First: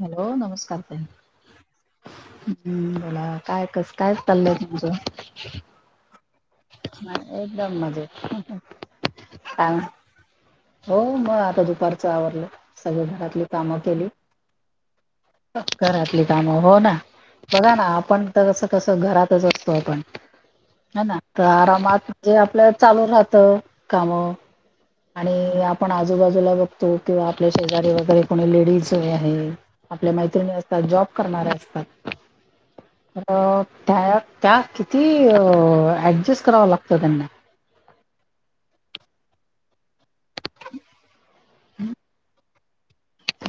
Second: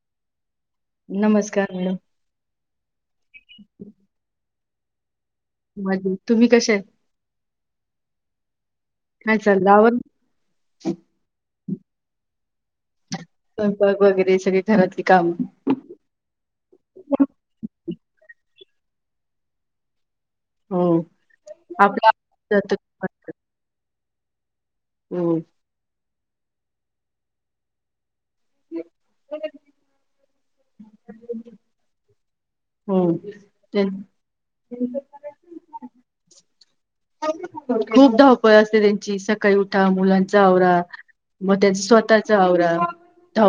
Hello नमस्कार ताई नमस्कार मॅडम हम्म बला काय कस काय चाललंय तुझं मजेत तुम्ही कशे आ एकदम मजेत काय चाललंय आवर हो मग आता दुपारचं आवरडलं सगळ घरातली कामं स्वयंपाक केले वगैरे सगळी घरातली कामं घरातले कामं हो ना. बघा ना आपण तर असं कसं घरातच असतो आपण हो. ह ना तर आपलं आरामात जे आपल्या चालू राहत काम हो, आणि आपण आजूबाजूला बघतो किंवा आपल्या शेजारी वगैरे कोणी लेडीज आहे आपल्या मैत्रिणी असतात जॉब करणारे असतात. हो. अ त्यां त्या त्या किती अ ऍडजस्ट कराव लागतं त्यांना. खूप धावपळ असते त्यांची सक सकाळी उठा मुलांचं आवरा म त्याचं स्वतःचं आवरा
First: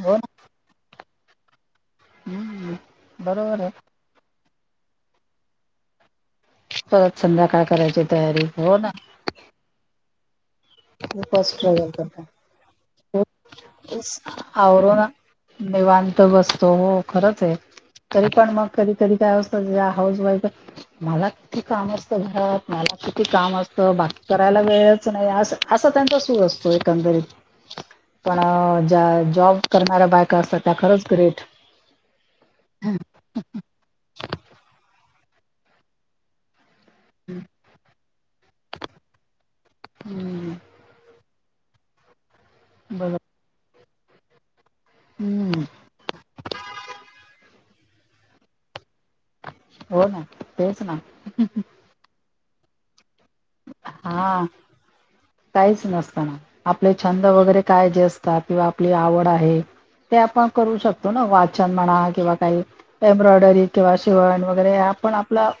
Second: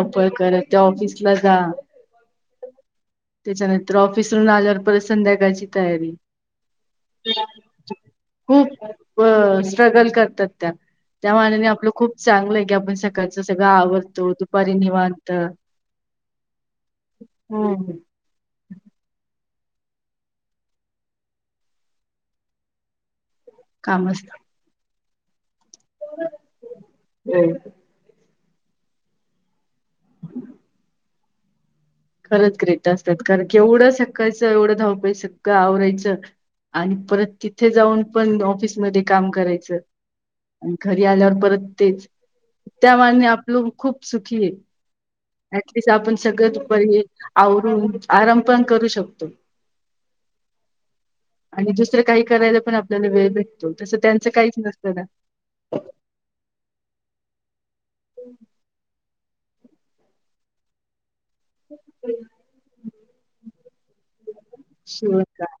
हो ना करत त्या ऑफिसला जा हम्म बरोबर आहे त्याच्यानंतर ऑफिसवरून आल्यावर परत संध्याकाळची तयारी परत संध्याकाळ करायची तयारी, हो ना. खूप अ स्ट्रगल करतात त्या त्या खूपच माने स्ट्रगल आपलं खूप करता चांगलं आहे की आपण सकाळचं सगळं आवडतो दुपारी आवरून निवां निवांत बसतो हो खरच आहे हो, तरी पण मग कधी कधी काय असत हाऊस वाईफ मला किती काम असत, घरात मला किती काम असत तर काम बाकी असतं. करायला वेळच नाही अस असा त्यांचा सूर असतो एकंदरीत खरंच पण ज्या जॉब करणारऱ्या बायका असतात त्या खरंच ग्रेट खरंच ग्रेट असतात कारण की एवढं सकाळचं एवढं धावपळीचं सगळं आवरायचं आणि परत तिथे जाऊन पण ऑफिसमध्ये काम करायच हम्म अन घरी आल्यावर परत तेच बरोबर त्यामानानं आपलं खूप सुखी हे हम्म ऍटलिस्ट आपण सगळं पर [unintelligible] आवरून आराम पण करू शक हो ना तेच ना. आणि दुसरं काही करायला पण आपल्याला वेळ भेटतो तसं त्यांचं हा काहीच नसतं ना. काहीच नसतं ना आपले छंद वगैरे काय जे असतात किंवा आपली आवड आहे ते आपण करू शकतो ना वाच छन म्हणा किंवा काही एम्ब्रॉयडरी किंवा शिवण वगैरे आपण आपला शिवणकाम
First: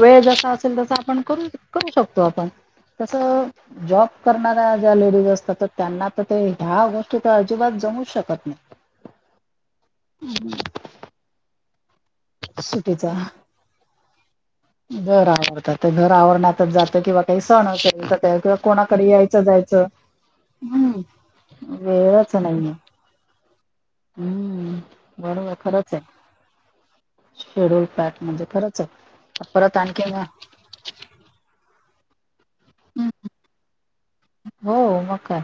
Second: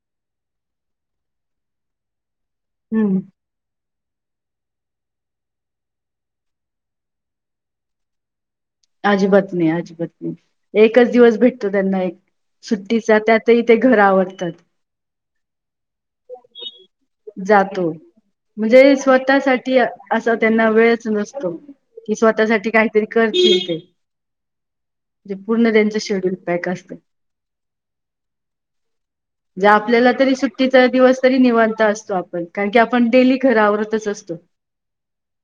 वेळ जसा असेल तस आपण करू, करू शकतो आपण हम्म तसं जॉब करणाऱ्या ज्या लेडीज असतात तर त्यांना तर ते ह्या गोष्टी त अजिबात जमू शकत नाही. आजिबात नाही, अजिबात नाही एकच दिवस भेटतो त्यांना एक सुटीचा सुट्टीचा त्यातही ते घर आवरतात. घर आवरतात तर घर आवरण्यातच जात किंवा काही सण जातो असेल तर किंवा म्हणजे कोणाकडे स्वतः यायचं साठी जायचं असा त्यांना हम्म वेळच नसतो. कि वेळच स्वतःसाठी नाहीये काहीतरी करतील ते. हम्म म्हणजे बरोबर पूर्ण खरंच त्यांच आहे शेड्यूल पॅक असतंय. शेड्यूल पॅक म्हणजे खरंच आहे. ज परत आणखी आपल्याला म- तरी हम्म, सुट्टीचा दिवस तरी निवांत असतो आपण कारण की आपण डेली घर आवरतच असतो. हो म का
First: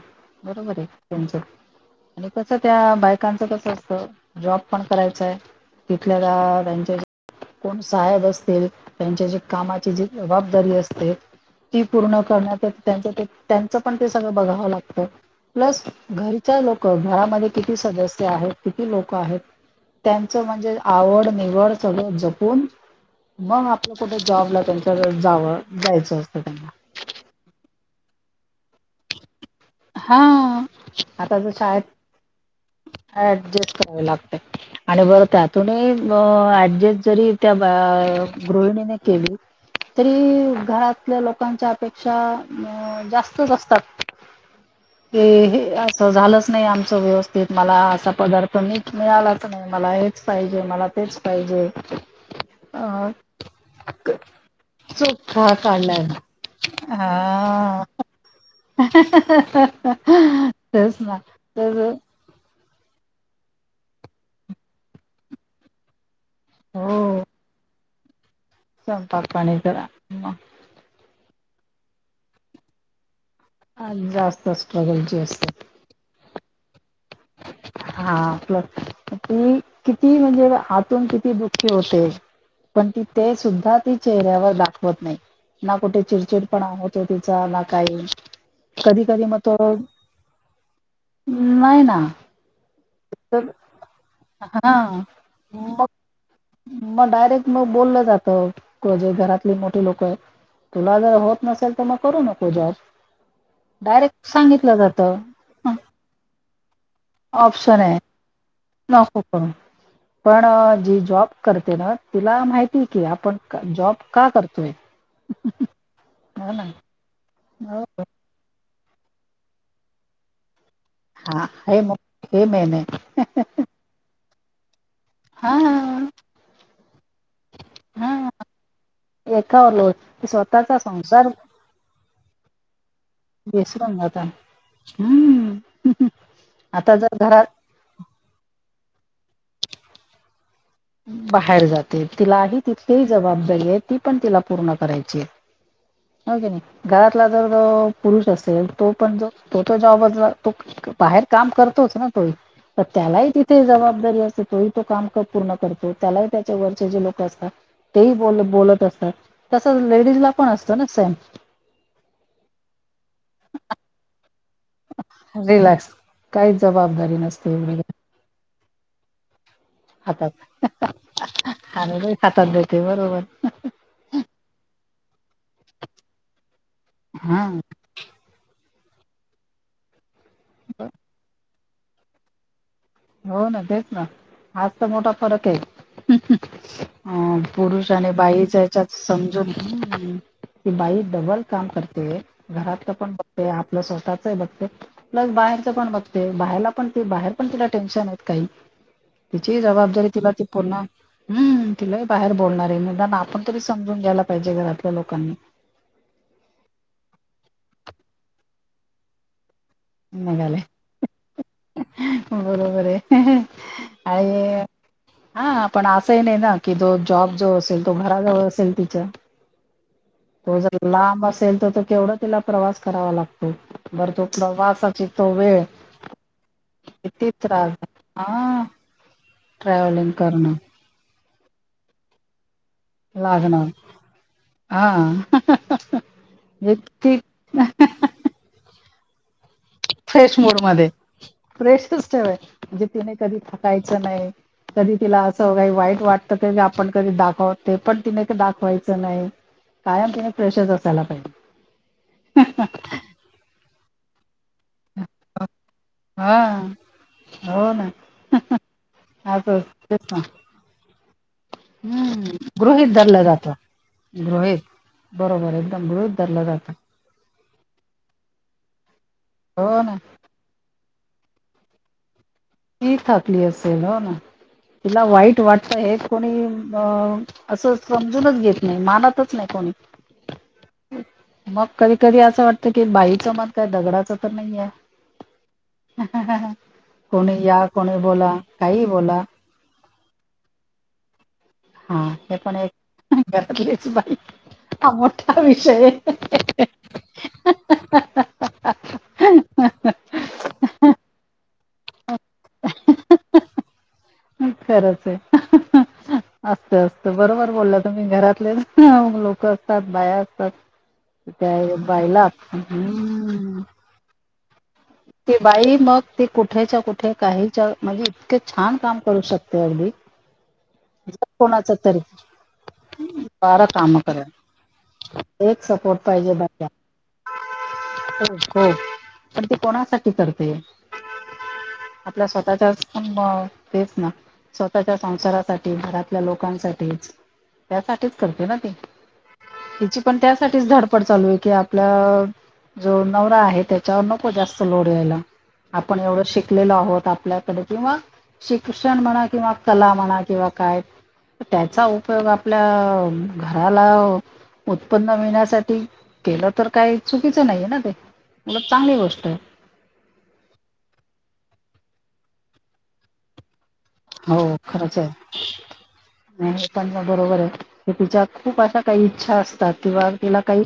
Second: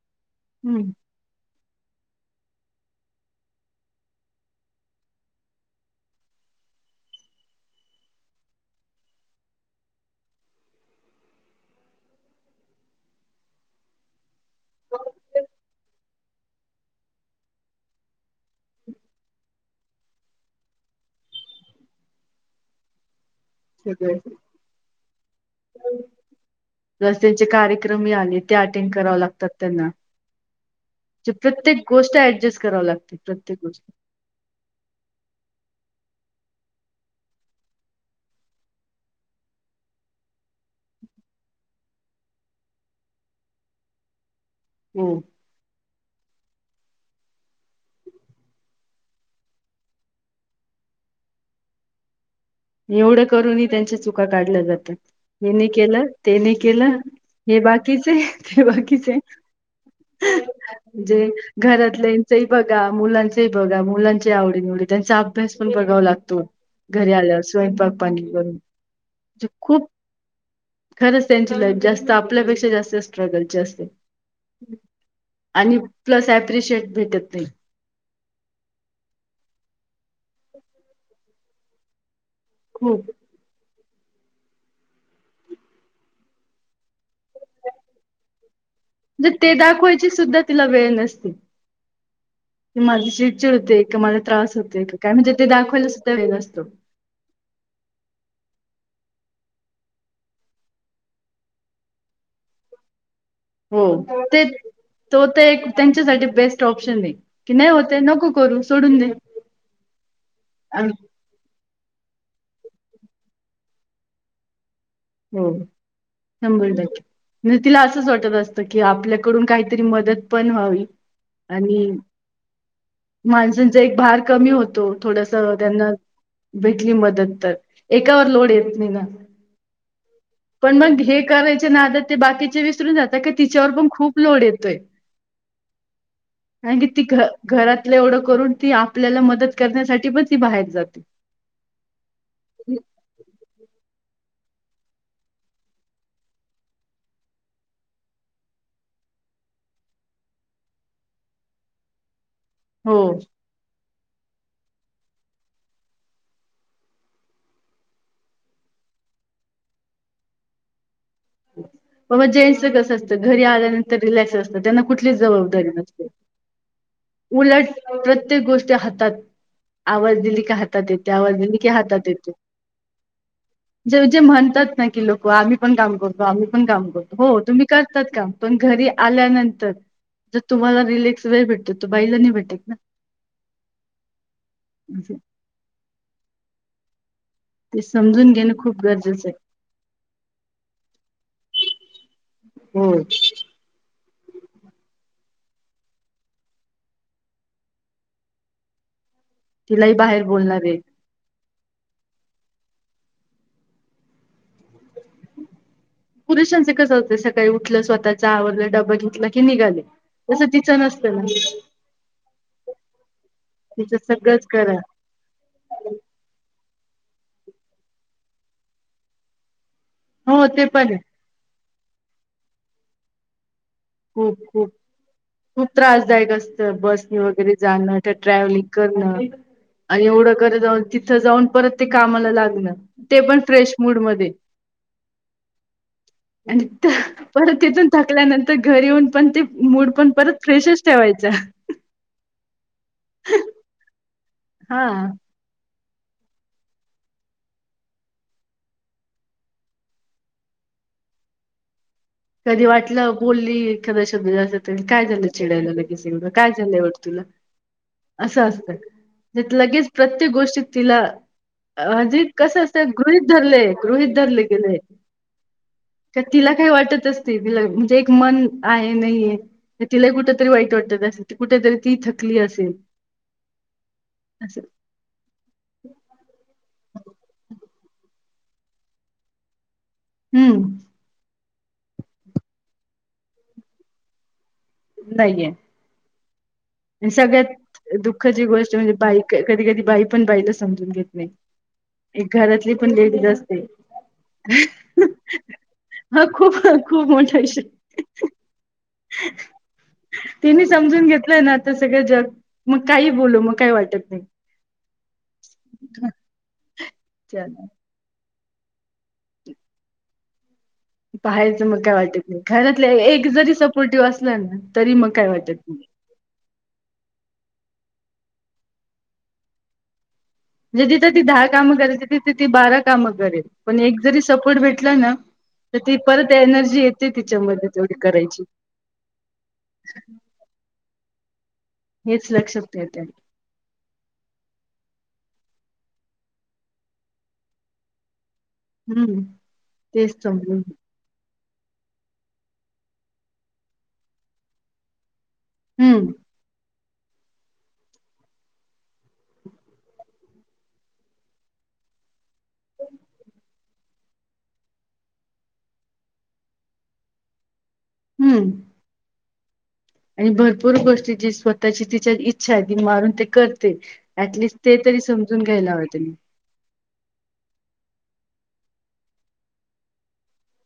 बरोबर आहे हम्म त्यांच. आणि कसं त्या बायकांचं कसं असत जॉब पण करायचाय तिथल्या [unintelligible] त्यांच्या कोण साहेब असतील त्यांच्या जे कामाची जी जबाबदारी असते. ती पूर्ण करण्यातच त्यांच त्यांच पण ते सगळं बघावं लागत. प्लस घरच्या लोक घरामध्ये किती सदस्य आहेत किती लोक आहेत. त्यांचं म्हणजे आवड निवड सगळं जपून. मग आपलं सगळे कुठं जॉबला त्यांच्याकड जावं जायचं होतं त्यांना जस त्यांचे कार्यक्रमही आले ते अटेंड कराव लागतात. त्यांना. हा आता जे तर प्रत्येक गोष्ट ऍडजस्ट करावी शाळेत लागते प्रत्येक ऍडजस्ट गोष्ट करावे लागत. आणि बरं त्यातून ऍडजस्ट जरी त्या गृहिणीने केली. तरी घरातल्या लोकांच्या अपेक्षा अ जास्तच असतात. हो ते हे असं झालंच नाही आमचं व्यवस्थित मला असा पदार्थ मि मिळालाच नायी. मला हेच पाहिजे मला तेच पाहिजे. अ एवढं करूनही त्यांच्या चुका काढल्या जातात चोखा यांनी केलं काढलाय. तेने केलं. हे हा. बाकीचे ते बाकीचे तेच ना जे तर घरातले ते बघा, मुलांचै बघा, मुलांचे आवडी निवडी, त्यांचा अभ्यास पण बघाव लाग तो घरी आल्यावर स्वयंपाक पाणी करुन संयपाक पाणी जरा म खरंच त्यांची लाईफ जास्त आपल्यापेक्षा जास्त स्ट्रगल मग जास्त स्ट्रगलची असते आणि प्लस प्रिशिएट भेटत नाही. हा पलस ती किती म्हणजे आतून किती दुखी होते. पण ती खूप ते सुद्धा ती चेहऱ्यावर दाखवत नाही. ना कुठे चिडचिड पण होतो तिचा ना काही कधी कधी म्हणजे म ते तो अं दाखवायची सुद्धा तिला नाय ना ते माझी चिड तर चिड होते का मला त्रास हा होतोय की काय म्हणजे ते मग दाखवायला सुद्धा वेळ नसतो. मग डायरेक्ट मग बोललं जातंजे घरातले मोठीे लोक आहे. तुला जर होत नसेल तर मग करू नको जॉब हो डायरेक्ट ते सांगितलं जातं. तो ते एक त्यांच्यासाठी बेस्ट ऑप्शन आहे. की नाही ऑप्शन आहे होते नको करू सोडून दे नको कर पण जी आणि जॉब करते ना, तिला माहिती की आपण जॉब का करतोय? हो हो ना शंभर टक्के हम तिला हो असंच वाटत असत बाकि आपल्याकडून काहीतरी मदत पण व्हावी हा हे आणि मे हे मेन हाय माणसांचा एक भार कमी होतो थोडस त्यांना हां भेटली मदत तर एकावर हां लोड येत नाही ना एकावर लोट की स्वतः पण चा मग हे संसार करायचे नादात ते बाकीचे विसरून जात तिच्यावर पण विसरून खूप जाता लोड येतोय हम्म कार की आता ती जर घ घरात एवढं करून ती आपल्याला मदत करण्यासाठी पण ती बाहेर जाते. बाहेर जाते तिलाही तिथली जबाबदारी आहे ती पण तिला पूर्ण करायची आहे. के नाही घरातला जर पुरुष असेल तो पण जो तो तो जबदला तो बाहेर काम करतोच ना तोय तर हो. त्यालाही तिथे जबाबदारी असे तो तो काम पूर्ण. पतो त्याला त्याच्या वरचे जे लोक असतात. तेही बोल बोलत असतात तसं लेडीजला पण असतं ना सेम बाबा जेंच कस असतं घरी आल्यानंतर रिलॅक्स असत. त्यांना कुठलीच जबाबदारी रिलॅक्स नसते काहीच जबाबदारी नसते उलट एवढी प्रत्येक गोष्टी हातात. आवाज हातात दिली का हातात येते आवाज दिली की आणि हातात बाई येते. देते बरोबर जे जे म्हणतात ना की लोक आम्ही पण काम करतो आम्ही पण काम करतो हो हा तुम्ही कर काम पण घरी आल्यानंतर जर तुम्हाला रिलक्स वेळ भेटतो. तू बाईला नाही भेटे ना. हो ना तेच ना आज तर मोठा फरक आहे ह ते पुरुष आणि समजून घेणं बाईच्या खूप हेच्यात गरजेचं आहे समजून की बाई डबल काम करते, घरातलं हो पण बघते आपलस स्वतःच बघते प्लस बाहेरच पण बघते बाहेरला पण ते बाहेर पण. टेन्शन आहेत काही तिची तिलाही जबाबदारी बाहेर तिला त बोलणार आहे. पूर्ण हम् तिला बाहेर बोलणार आहे निदाान आपण तरी समजून घ्यायला पाहिजे घरातल्या लोकांनी. पुरुषांचे कस होते सकाळी उठलं स्वतःच्या आवरलं डबबा घेतला की निघाले. तसं निघाले तिचं नसत ना. बरोबर आहे तचं सगळंच आणि करा. हा पण असंही नाही ना की जो जॉब जो असेल तो घराजवळ असेल तिच्या हो तो ते जर पण आहे लांब असेल तर त केवढा तिला प्रवास करावा लागतो. बरं तो खूप -खूप, प्रवासाची तो वेळ खूप त्रासदायक असतं बसनी किती वगैरे त्रास जाणं हा ट्रॅव्हलिंग करणं आणि ट्रॅव्हलिंग एवढं करणं कर जाऊन तिथं जाऊन परत ते कामाला लागणं. ते पण लागणार फ्रेश मूडमध्ये हा. आणि इतकी परत येेतूना. टकल्यानंतर घर येऊन पण ते मूड पण परत फ्रेशच ठेवायचा. प्रेशच ठेवायच म्हणजे तिने कधी थकायच नाही कधी हा. तिला अस काही वाईट वाटतं ते आपण कधी दाखव ते पण तिने दाखवायचं नाही. कायम तिने फ्रेशच असायला पाहिजे. कधी वाटलं बोली एखादा शब्द जास्त तर काय झालं चिडायला लगेच एवढ हा काय झालं एवढ तुला हो ना असं असतं. असं लगेच तेच ना प्रत्येक गोष्टीत तिला. अजी हम्म कसं असतंय गृहित धरलं जातं धरलेय गृहित धरले गेले. बरोबर एकदम वृद्धरला जातं. ति म्हणजे एक मन आहे नाहीे हो ना तिला कुठ वाईट वाटत कुठेतरी ती थकली अस ती थाकली असेल हो ना तिला वाईट वाटत हे कोणी अ असं समजूनच घेत नाही मानातच नाही कोणी. हम्म. मग कधी कधी असं वाटतं की बाईचं मन काय दगडाच तर नाही आहे. नाहीये. हा हा हा सगळ्यात दुःखाची गोष्ट काही म्हणजे बोला बाईक कधी कधी बाई पण बाईला समजून घेत नाही. हा एक हे पण घरातली एक लेडीज असते घरातलेच बाई हा मोठा विषय हाय ह खूप मोठा विषय आहे. [inaudible] तिने समजून घेतलंय ना आता सगळं जग मग काही बोलू मग काही वाटत नाही. खरंच आहे असत असत बरोबर चला बोल. तुम्ही घरातले लोक असतात बाया असतात. पाहायचं त्या मग काय वाटत बाईला नाही घरातल्या एक जरी सपोर्टिव्ह असलं ना. तरी मग काय ते वाटत बाई नाही. मग. ती कुठेच्या कुठे काहीच्या म्हणजे इतके छान काम करू शकते अगदी. म्हजे तिथं ती जर दहा कोणाच कामं तरी करायची तिथे ती बारा कामं करेल बारा पण काम एक जरी करेल सपोर्ट भेटला ना. एक तर ती सपोर्ट परत पाहिजे बाईला. एनर्जी येते तिच्यामध्ये तेवढी हो करायचीच. हो पण ती कोणासाठी करते आपल्या हेच स्वतःच्या लक्षात येते नं मं. अं तेच ना स्वतःच्या संसारासाठी, घरातल्या लोकांसाठीच. त्यासाठीच करते ना ती, हम्म तिची तेच पण समजून त्यासाठीच धड पड चालू आहे की आपला जो नवरा आहे, त्याच्यावर नको जास्त लोड यायला. आपण हम्म एवढं शिकलेलो आहोत आपल्याकडे किंवा शिक्षण म्हणा, किंवा कला म्हणा, किंवा काय त्याचा उपयोग आपल्या अ घराला अ. उत्पन्न मिळण्यासाठी केलं तर काही चुकीचं नाहीये ना ते, हम्म उलट चांगली गोष्ट आहे. आणि भरपूर गोष्टी जी स्वतःची तिच्या इच्छा आहे, ती मारून ते करते हो ऍटलिस्ट ते खरंच तरी आहे. समजून घ्यायला हवं त्यांनी. हे पण बरोबर आहे तिच्या खूप अशा काही इच्छा असतात, किंवा तिला काही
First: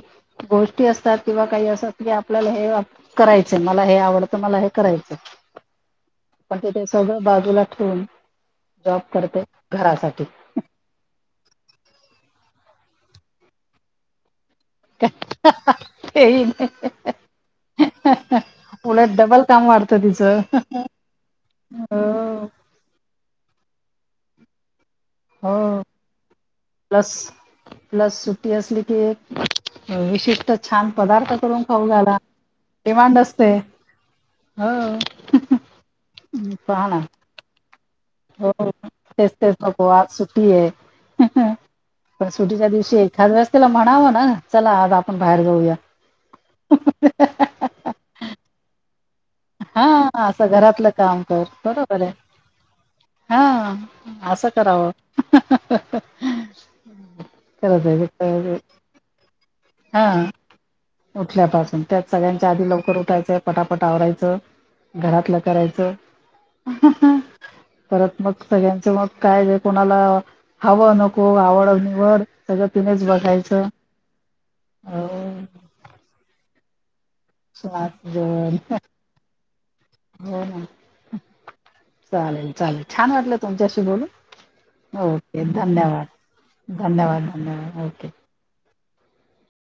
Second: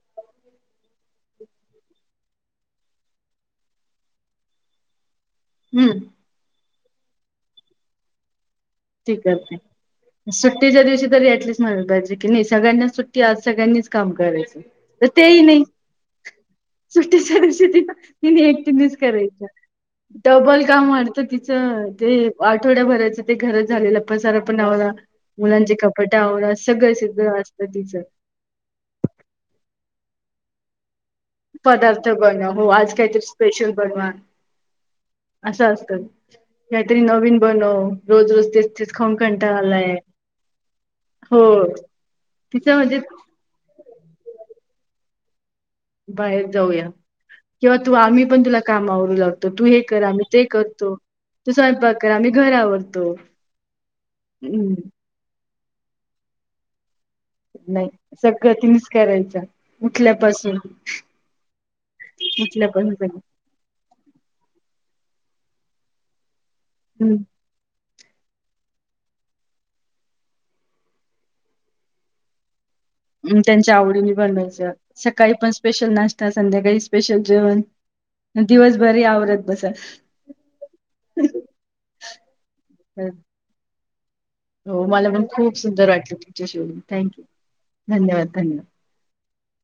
गोष्टी असतात, किंवा काही अस की आपल्याला हे करायचं, मला हे आवडतं मला हे करायचं. हूं! पण ते ते सगळं बाजूला ठेवून जॉब ती करते. घरासाठी टीच्या दिवशी तरी ऍटलीस्ट म्हणायला पाहिजे की नही, सगळ्यांनाच सुट्टी आज सगळ्यांनीच काम करायचं. त तेही नही. सुट्टीच्या दिवशी ती तिने एकटीनेच उलट डबल करायच काम वाढतं तिचं डबल काम वाढतं तिचं, ते आठवड्या भराचं ते घरात झालेला पसारा पण आवरा. मुलांचे कपाटे आवरा सगळं सगळं असतं तिचं. प्लस-प्लस सुट्टी असली की एक विशिष्ट छान पदार्थ करून खाऊ पदार्थ घाला बनवा हो आज डिमांड काहीतरी असते स्पेशल बनवा हो असं असत पहा काहीतरी ना नवीन बनव. रोजरोज, हो तेचतेच, खऊन तेच तेच कंटाळा नको आलाय. आज सुट्टी आहे. हो तिच म्हणजे त्याला म्हणावं ना चला आज आपण बाहेर जाऊया. बाहेर जाऊया, किंवा तू आम्ही पण तुला काम आवरू लाग तो त तु हे कर हा आम्ही ते असं घरातलं करतो, काम कर तू स्वयंपाक बरोबर कर आहे आम्ही घर आवरतो. हा असं हम्म करावं. खरंच नाही आहे खरंच सगळं आहे तिनीच करायचं, हा उठल्यापासून. उठल्यापासून, त्यात सगळ्यांच्या आधी उठल्यापासून लवकर सगळं. उठायच पटापट आवराायचं, घरातलं करायचं. हूं! परत मग सगळ्यांचं मग काय जे कोणाला हवं नको आवड निवड. सगळं तिनेचं ब ऊ त्यांच्या आवडीने बनवायचं सकाळी पण हो स्पेशल नास्टा संध्याकाळीसं स्पेशल जेवण, आज नं जेवण दिवसभर हे आवरत बसा. हो ना. चालेल, चालेल छान वाटलं तुमच्याशी बोलून. हो मला पण ओके खूप सुंदर वाटलं तुमच्या शी धन्यवाद बोलून थँक्यू धन्यवाद ओके धन्यवाद, धन्यवाद.